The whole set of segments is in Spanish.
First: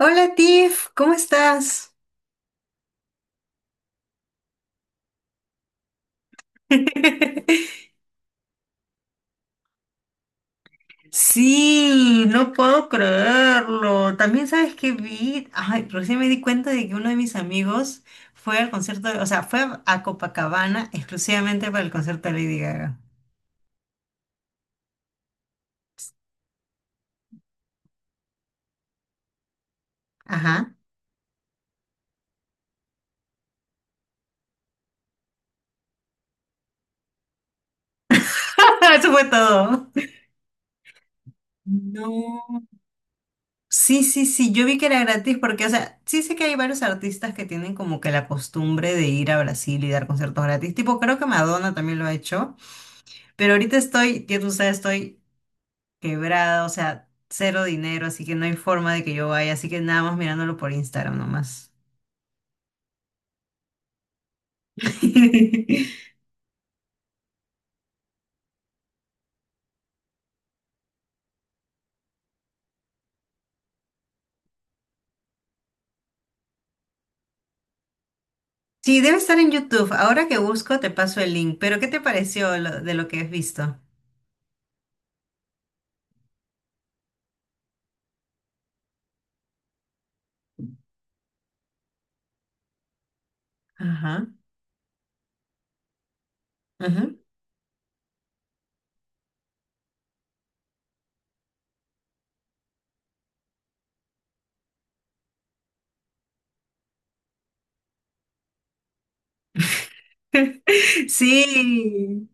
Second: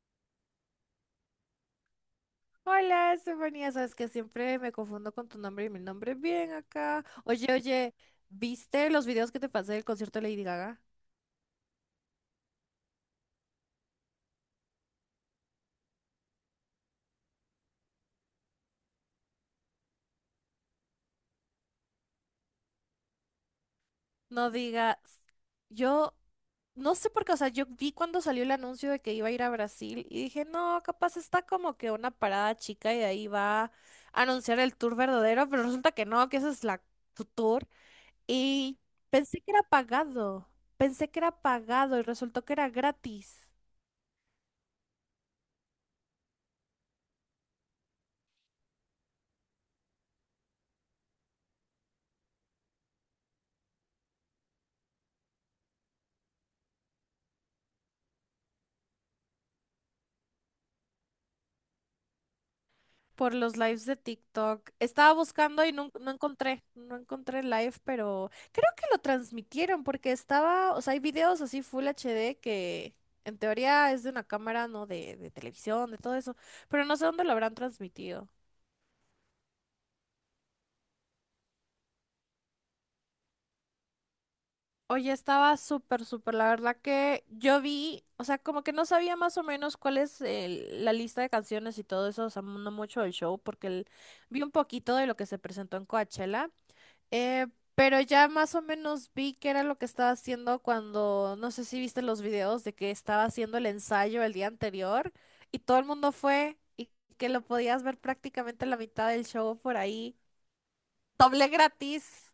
Hola Tiff, ¿cómo estás? Hola, Estefanía, sabes que siempre me confundo con tu nombre y mi nombre es bien acá. Oye, oye, ¿viste los videos que te pasé del concierto de Lady Gaga? Sí, no puedo creerlo. También sabes que vi, ay, recién me di cuenta de que uno de mis amigos fue al concierto, o sea, fue a Copacabana exclusivamente para el concierto de Lady Gaga. No digas, yo no sé por qué, o sea, yo vi cuando salió el anuncio de que iba a ir a Brasil y dije, Ajá. no, capaz está como que una parada chica y de ahí va a anunciar el tour verdadero, pero resulta que no, que esa es la tu tour. Y Eso fue pensé que era todo. pagado, pensé que era pagado y No. resultó que era gratis. Sí, sí, sí, yo vi que era gratis porque, o sea, sí sé que hay varios artistas que tienen como que la costumbre de ir a Brasil y dar conciertos gratis. Tipo, creo que Madonna también lo ha hecho, pero ahorita estoy, ya tú sabes, estoy quebrada, o sea, cero dinero, así que no hay forma de que yo vaya, así que nada más mirándolo por Instagram nomás. Por los lives de TikTok. Estaba buscando y no, no encontré, no encontré live, pero creo que lo transmitieron porque estaba, o sea, hay videos así Full HD que en teoría es de una cámara, ¿no? De televisión, de todo eso, pero no sé dónde lo habrán transmitido. Sí, debe estar en YouTube. Ahora que busco, te paso el link. Pero, ¿qué te pareció de lo que has visto? Oye, estaba súper, súper, la verdad que yo vi, o sea, como que no sabía más o menos cuál es la lista de canciones y todo eso, o sea, no mucho del show, porque Ajá. vi un poquito de lo que se presentó en Coachella. Ajá. Eh, pero ya más o menos vi que era lo que estaba haciendo cuando, no sé si viste los videos de que estaba haciendo el ensayo el día anterior y todo el mundo fue y que lo podías ver prácticamente la mitad del show por ahí. Doble gratis. Sí,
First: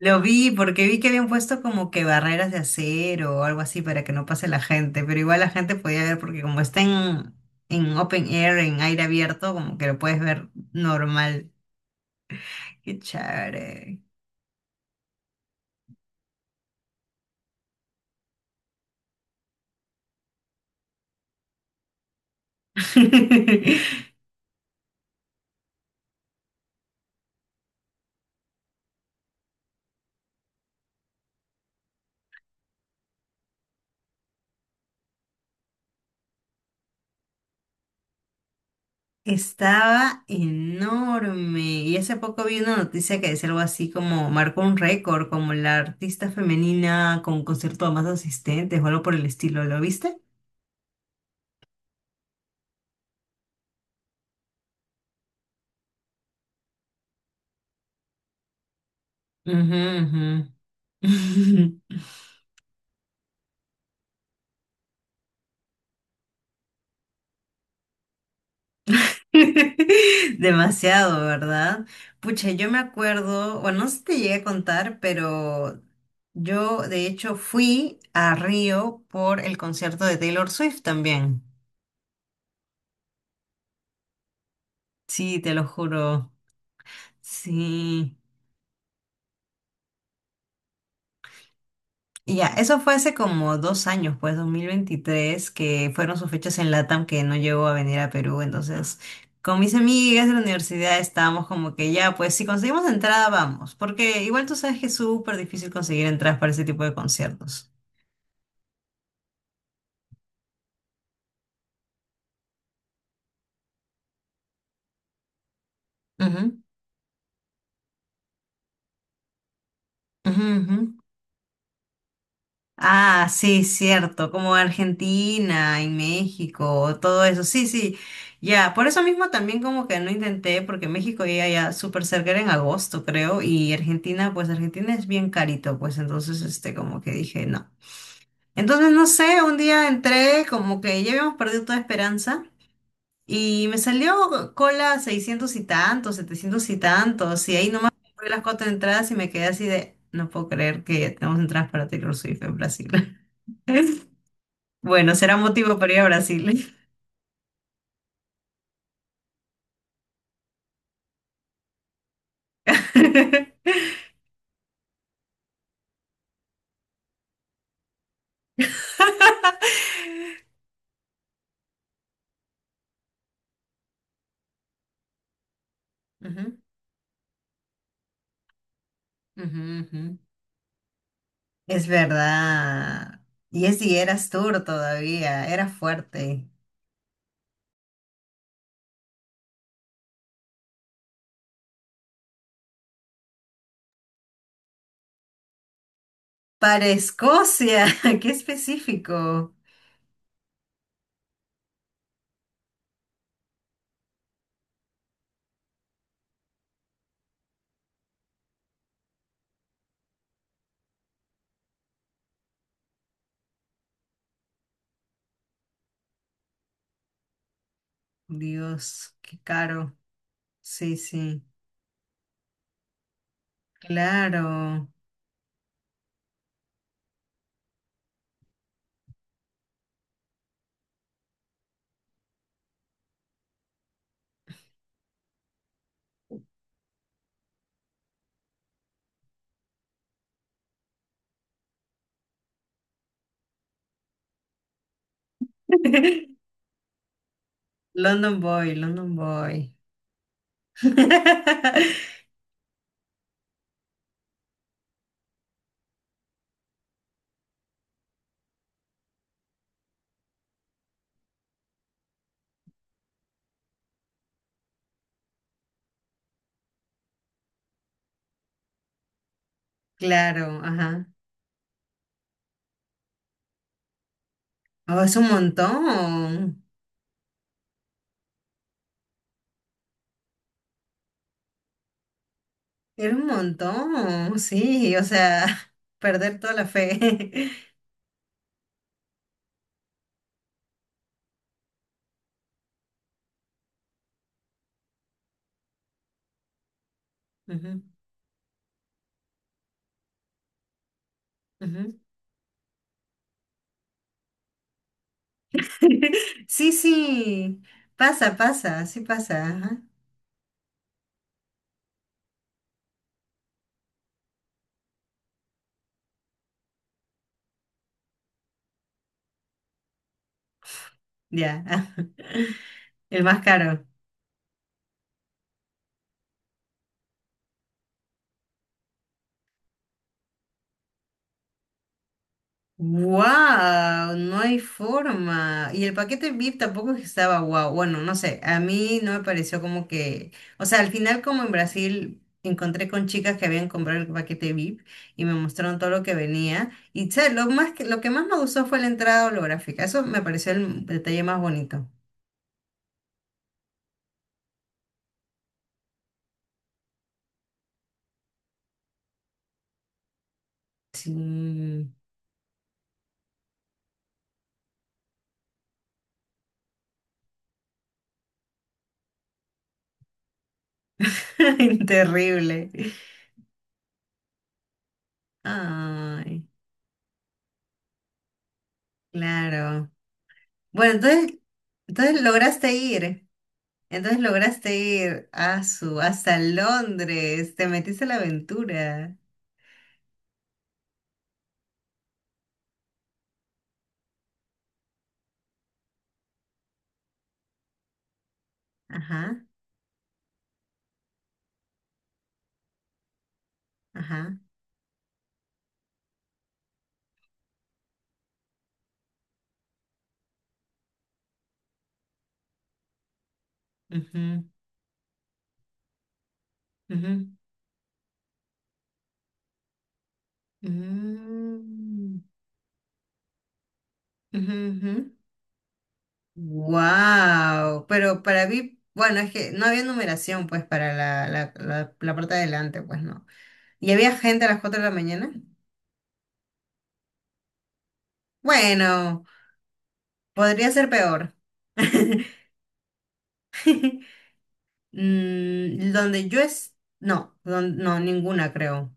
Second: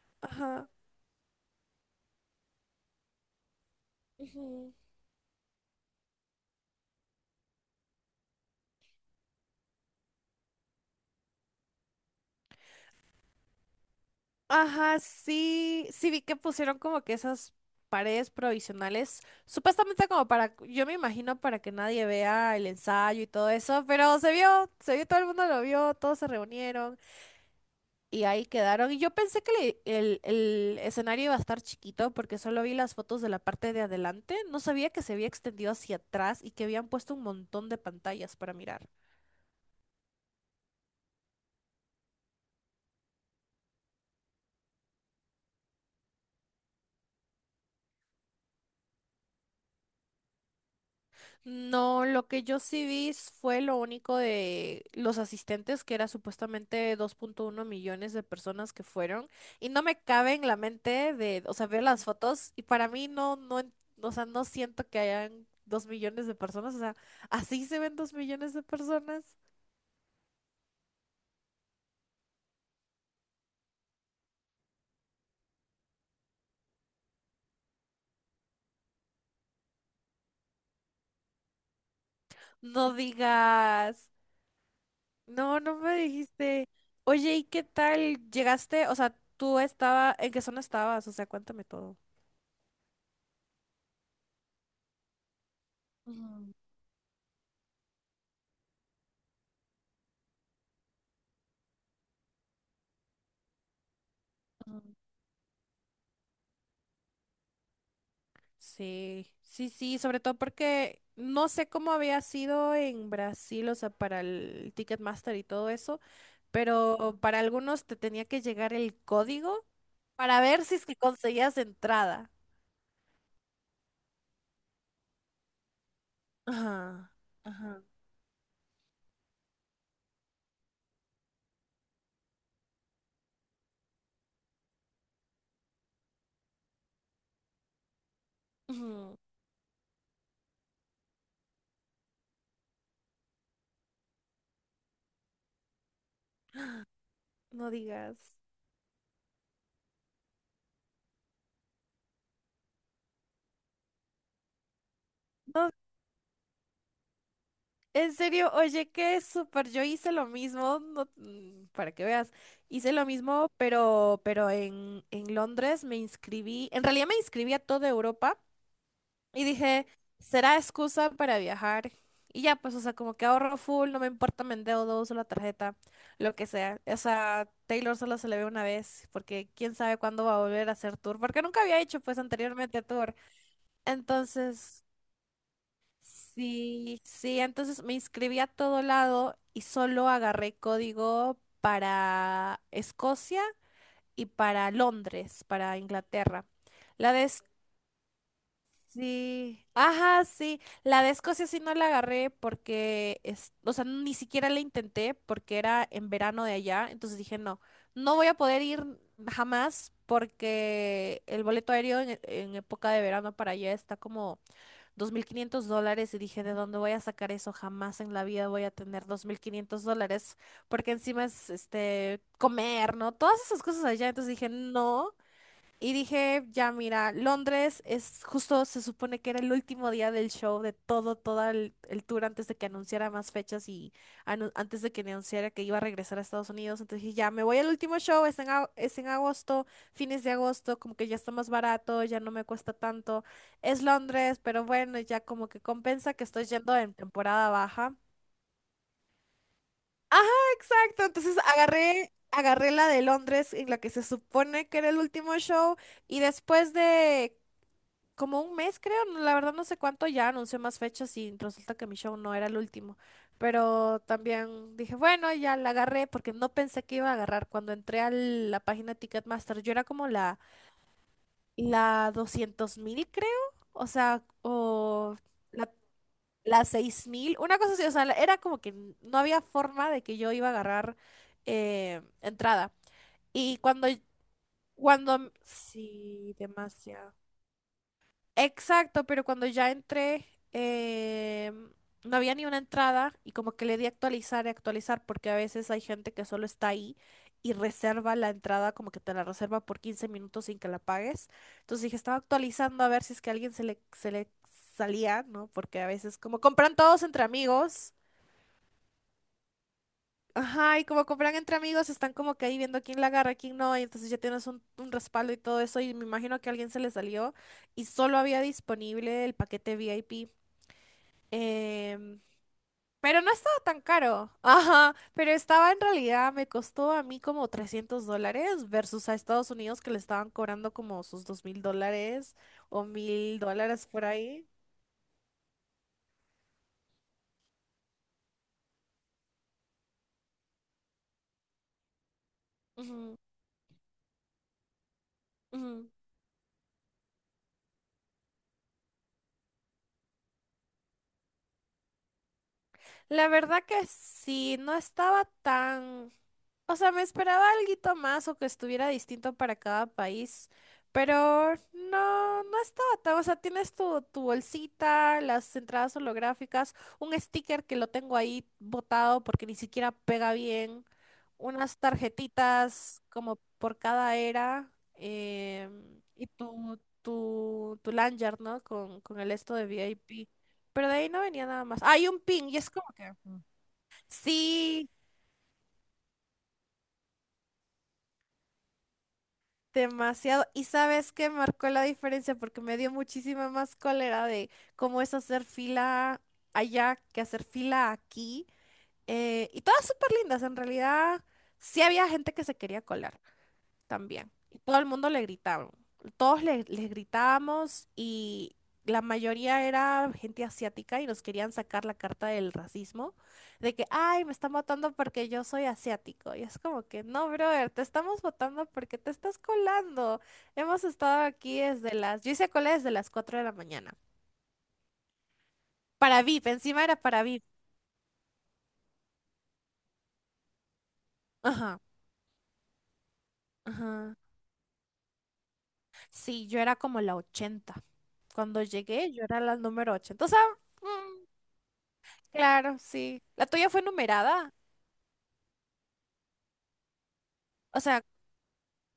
lo vi Ajá. porque vi que habían puesto como que barreras de acero o algo así para que no pase la Ujú. gente, pero igual la gente podía ver porque como está en open air, en aire abierto, como que lo puedes ver normal. Qué chévere. Ajá, sí, sí vi que pusieron como que esas paredes provisionales, supuestamente como para, yo me imagino para que nadie vea el ensayo y todo eso, pero se vio, todo el mundo lo vio, todos se reunieron. Y ahí quedaron. Y yo pensé que el escenario iba a estar chiquito porque solo vi las fotos de la parte de adelante. No sabía que se había extendido hacia atrás y que habían puesto un montón de pantallas para mirar. Estaba enorme. Y hace poco vi una noticia que decía algo así como marcó un récord, como la artista femenina con un concierto de más asistentes o algo por el estilo. ¿Lo viste? No, lo que yo sí vi fue lo único de los asistentes, que era supuestamente 2,1 millones de personas que fueron. Y Ujú, no me cabe en la ujú. mente de, o sea, ver las fotos y para mí no, no, o sea, no siento que hayan 2 millones de personas. O sea, ¿así se ven 2 millones de personas? Demasiado, ¿verdad? Pucha, yo me acuerdo, bueno, no sé si te llegué a contar, pero yo de hecho fui a Río por el concierto de Taylor Swift también. No digas. Sí, te No, lo no me juro. dijiste. Oye, ¿y qué Sí. tal? ¿Llegaste? O sea, tú estaba, ¿en qué zona estabas? O sea, cuéntame todo. Y ya, eso fue hace como 2 años, pues 2023 que fueron sus Ujú, fechas en LATAM que no llegó a venir a Perú. Entonces, con mis amigas de la universidad estábamos como que ya, pues si conseguimos entrada, vamos. Porque igual tú sabes ujú. que es súper difícil conseguir entradas para ese tipo de conciertos. Sí, sí, sí, sobre todo porque no sé cómo había sido en Brasil, o sea, para el Ticketmaster y todo eso, Ujú, pero para algunos te tenía que llegar el código para ujú, ver si ujú. es que conseguías entrada. Ah, sí, cierto, como Argentina y México, Ajá. todo eso, sí, Ajá. sí, ya, por eso mismo también como que no intenté, porque México ya, ya súper cerca era en agosto, creo, y Argentina, pues Argentina es bien carito, pues entonces, este, como que dije, no. Entonces, no Ujú, sé, un día entré, como que ya habíamos perdido toda esperanza, y me salió cola 600 y tantos, 700 y tantos, y no ahí nomás compré digas. las cuatro entradas y me quedé así de, no puedo creer que ya tenemos entradas para Taylor Swift en Brasil. Bueno, será No, motivo para ir a Brasil. en serio, oye, qué súper. Yo hice lo mismo, para que veas. Hice lo mismo, pero en Londres me inscribí. En realidad me inscribí a toda Europa y dije, será excusa para viajar. Y ya, pues, o sea, como que ahorro full, no me importa, me endeudo, uso la tarjeta, lo que Ujú, sea. O sea, Taylor solo se le ve una vez, porque ujú, quién sabe ujú. cuándo va a volver a hacer tour, porque nunca había Es hecho, pues, anteriormente tour. verdad. Y es si eras tour Entonces, todavía, era fuerte. Sí, sí, entonces me inscribí a todo lado y solo agarré código para Escocia y para Londres, para Inglaterra. Para La de Es- Escocia, qué específico. sí, ajá, sí, la de Escocia sí no la agarré porque es, o sea, ni siquiera la intenté porque era en verano de allá, entonces dije, no, no voy a poder ir jamás porque el boleto aéreo en época de verano para allá está como $2500 y dije, ¿de dónde voy a sacar eso? Jamás en la vida voy a tener Dios, dos qué mil quinientos caro. dólares porque Sí, encima sí, es este comer, ¿no? Todas esas cosas allá. Entonces dije, claro. no, y dije, ya mira, Londres es justo, se supone que era el último día del show, de todo, todo el tour antes de que anunciara más fechas y antes de que anunciara que iba a regresar a Estados Unidos. Entonces dije, ya me voy al último show, es en agosto, fines de agosto, como que ya está más barato, ya no me cuesta tanto. Es Londres, pero bueno, ya como que compensa que estoy yendo en temporada baja. London Boy, London Boy. Ajá, exacto. Entonces agarré la de Londres en la que se supone que era el último show. Y después de como un mes, creo, la verdad no sé cuánto ya anuncié más fechas y resulta que mi show no era el último. Pero también dije, bueno, ya la agarré porque no pensé que iba a agarrar. Cuando entré a la página Ticketmaster, yo era como la, Claro, ajá. la 200.000, creo. O sea, Oh, es o un la, montón. la 6000, una cosa así. O sea, era como que no había forma de que yo iba a agarrar entrada. Era un Y cuando, montón, sí, o sea, sí, perder toda la fe. demasiado. Exacto, pero cuando ya entré, em, no había ni una entrada y como que le di a actualizar y actualizar porque a veces hay gente que solo está ahí y Ujú, reserva la entrada, como que te la reserva por 15 minutos sin que la pagues. Entonces ujú. dije, estaba actualizando a ver si es que a alguien se le salía, ¿no? Porque a veces como Sí, compran todos entre sí, amigos. pasa, pasa, sí pasa, ajá, Ajá, y como compran entre amigos, están como que ahí viendo quién la agarra, quién no, y entonces ya tienes un respaldo y todo eso, y me imagino que a alguien se le salió y solo había disponible el paquete VIP. ya, Em, pero el no más estaba tan caro. caro. Ajá, pero estaba en realidad, me costó a mí como $300 versus a Estados Unidos que le estaban cobrando como sus $2000 o $1000 por Wow, no ahí. hay forma. Y el paquete VIP tampoco es que estaba wow. Bueno, no sé, a mí no me pareció como que, o sea, al final como en Brasil encontré con Ujú, chicas que habían comprado el paquete VIP y me mostraron ujú. todo lo que venía y ¿sabes? Lo más que lo que más me gustó fue la entrada holográfica. Eso me pareció el detalle más bonito. La verdad que sí, no estaba tan... O sea, me esperaba alguito más o que estuviera distinto para cada país, pero Sí. no, no estaba tan, o sea, tienes tu bolsita, las entradas holográficas, un sticker que lo tengo ahí botado porque ni siquiera pega bien, unas Terrible. tarjetitas como por cada era, y Ay, tu lanyard, ¿no? Con el esto de claro. VIP. Pero Bueno, de ahí no entonces venía nada más. Hay un entonces pin y es lograste como que... ir. mm. Entonces lograste Sí, ir a su, hasta Londres, te metiste a la aventura. demasiado. ¿Y sabes qué marcó la diferencia? Porque me dio muchísima más cólera de cómo es hacer fila allá que hacer fila aquí. Ajá, Y todas súper lindas. En realidad, sí había gente que se quería colar también. ajá. Y todo el mundo le gritaban. Todos les gritábamos y la mayoría era gente asiática y nos querían sacar la carta del racismo, de que, ay, me Ujú, están votando porque yo soy asiático. Y es como que, no, ujú, brother, te estamos votando porque te estás colando. Hemos estado aquí desde mm, las, yo hice cola desde las 4 de la mañana. ujú, ujú. Para VIP, encima era para VIP. Wow, pero para mí, bueno, es que no había numeración pues para la, la, Ajá, la, la parte de adelante, pues no. ¿Y ajá. había gente a las 4 de la mañana? Sí, yo era como la 80. Cuando llegué, yo Bueno, era la número 80. O sea, podría ser mm, peor. claro, sí. ¿La tuya fue numerada? Mm, donde yo es... No, O no, sea, ninguna creo.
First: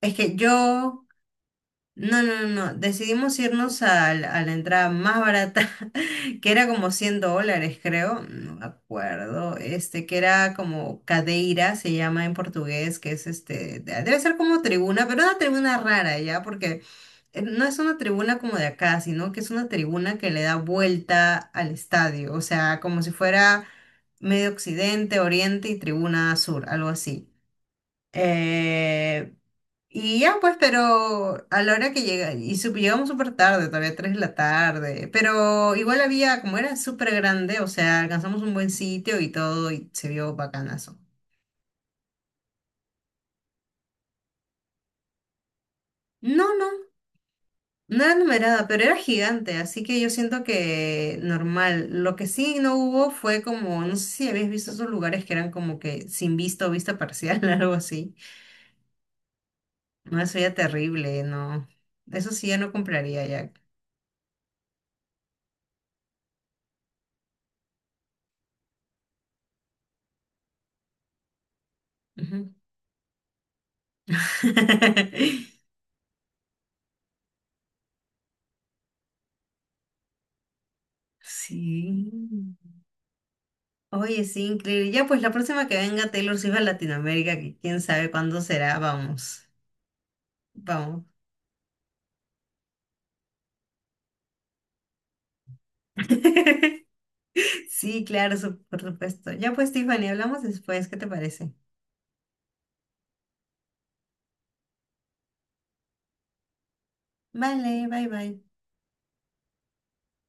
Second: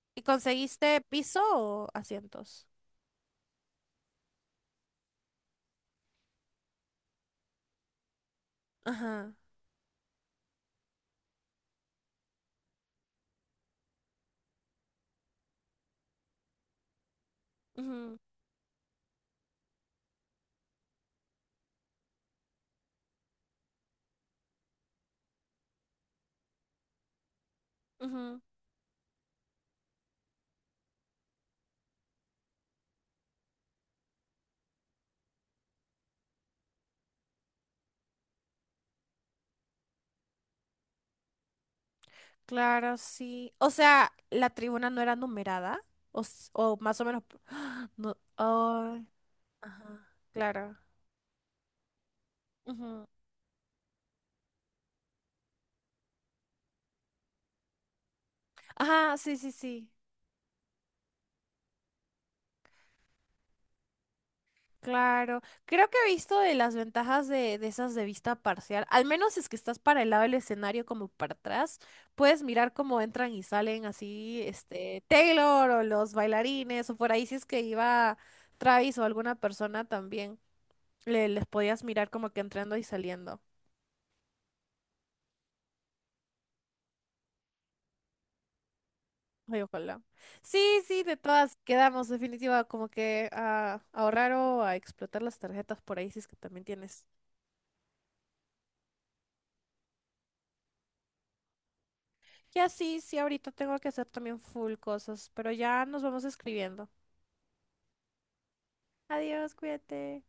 Es ¿y que conseguiste yo. piso o No, no, no, asientos? no. Decidimos irnos a, la entrada más barata, que era como 100 dólares, creo. No me Ajá. acuerdo. Este, que era como cadeira, se llama en portugués, que es este, debe ser como tribuna, pero una tribuna rara, ¿ya? Porque no es una Ujú, tribuna como de acá, sino que es una tribuna que le da vuelta al estadio. O sea, como si fuera medio occidente, oriente y tribuna sur, algo así. ujú. Eh, y ya pues, pero a la hora que llega, y llegamos súper tarde, todavía 3 de la tarde, pero igual había, como era súper grande, o sea, alcanzamos un buen sitio y todo, y se vio bacanazo. Claro, sí. O sea, ¿la tribuna no era numerada? O, No, no, o más o menos... no era No. numerada, pero era Ay, gigante, así que ajá. yo siento Claro. que normal. Lo que sí no Ujú. hubo fue como, no sé si habéis visto esos lugares que eran como que sin vista o vista parcial, algo así. Ajá, sí, sí, sí. No, eso ya terrible, no. Eso sí ya no compraría ya. Claro, creo que he visto de las ventajas de, esas de vista parcial, al menos si es que estás para el lado del escenario como para atrás, puedes Ujú. mirar cómo entran y salen así, este, Taylor o los bailarines o por ahí si es que iba Travis o alguna persona también, les podías mirar Sí. como que entrando y saliendo. Oye, sí, increíble. Ya, pues la próxima que venga Taylor Swift a Latinoamérica, que quién sabe cuándo será, vamos. Ay, ojalá. Sí, sí, Vamos. de todas quedamos definitiva como que a ahorrar o a explotar las tarjetas por ahí si es que también tienes. Sí, claro, por supuesto. Ya, pues, Tiffany, hablamos después, ¿qué te parece? Y así, sí, ahorita tengo que hacer también full cosas, pero ya nos vamos escribiendo. Vale, bye bye. Adiós, cuídate.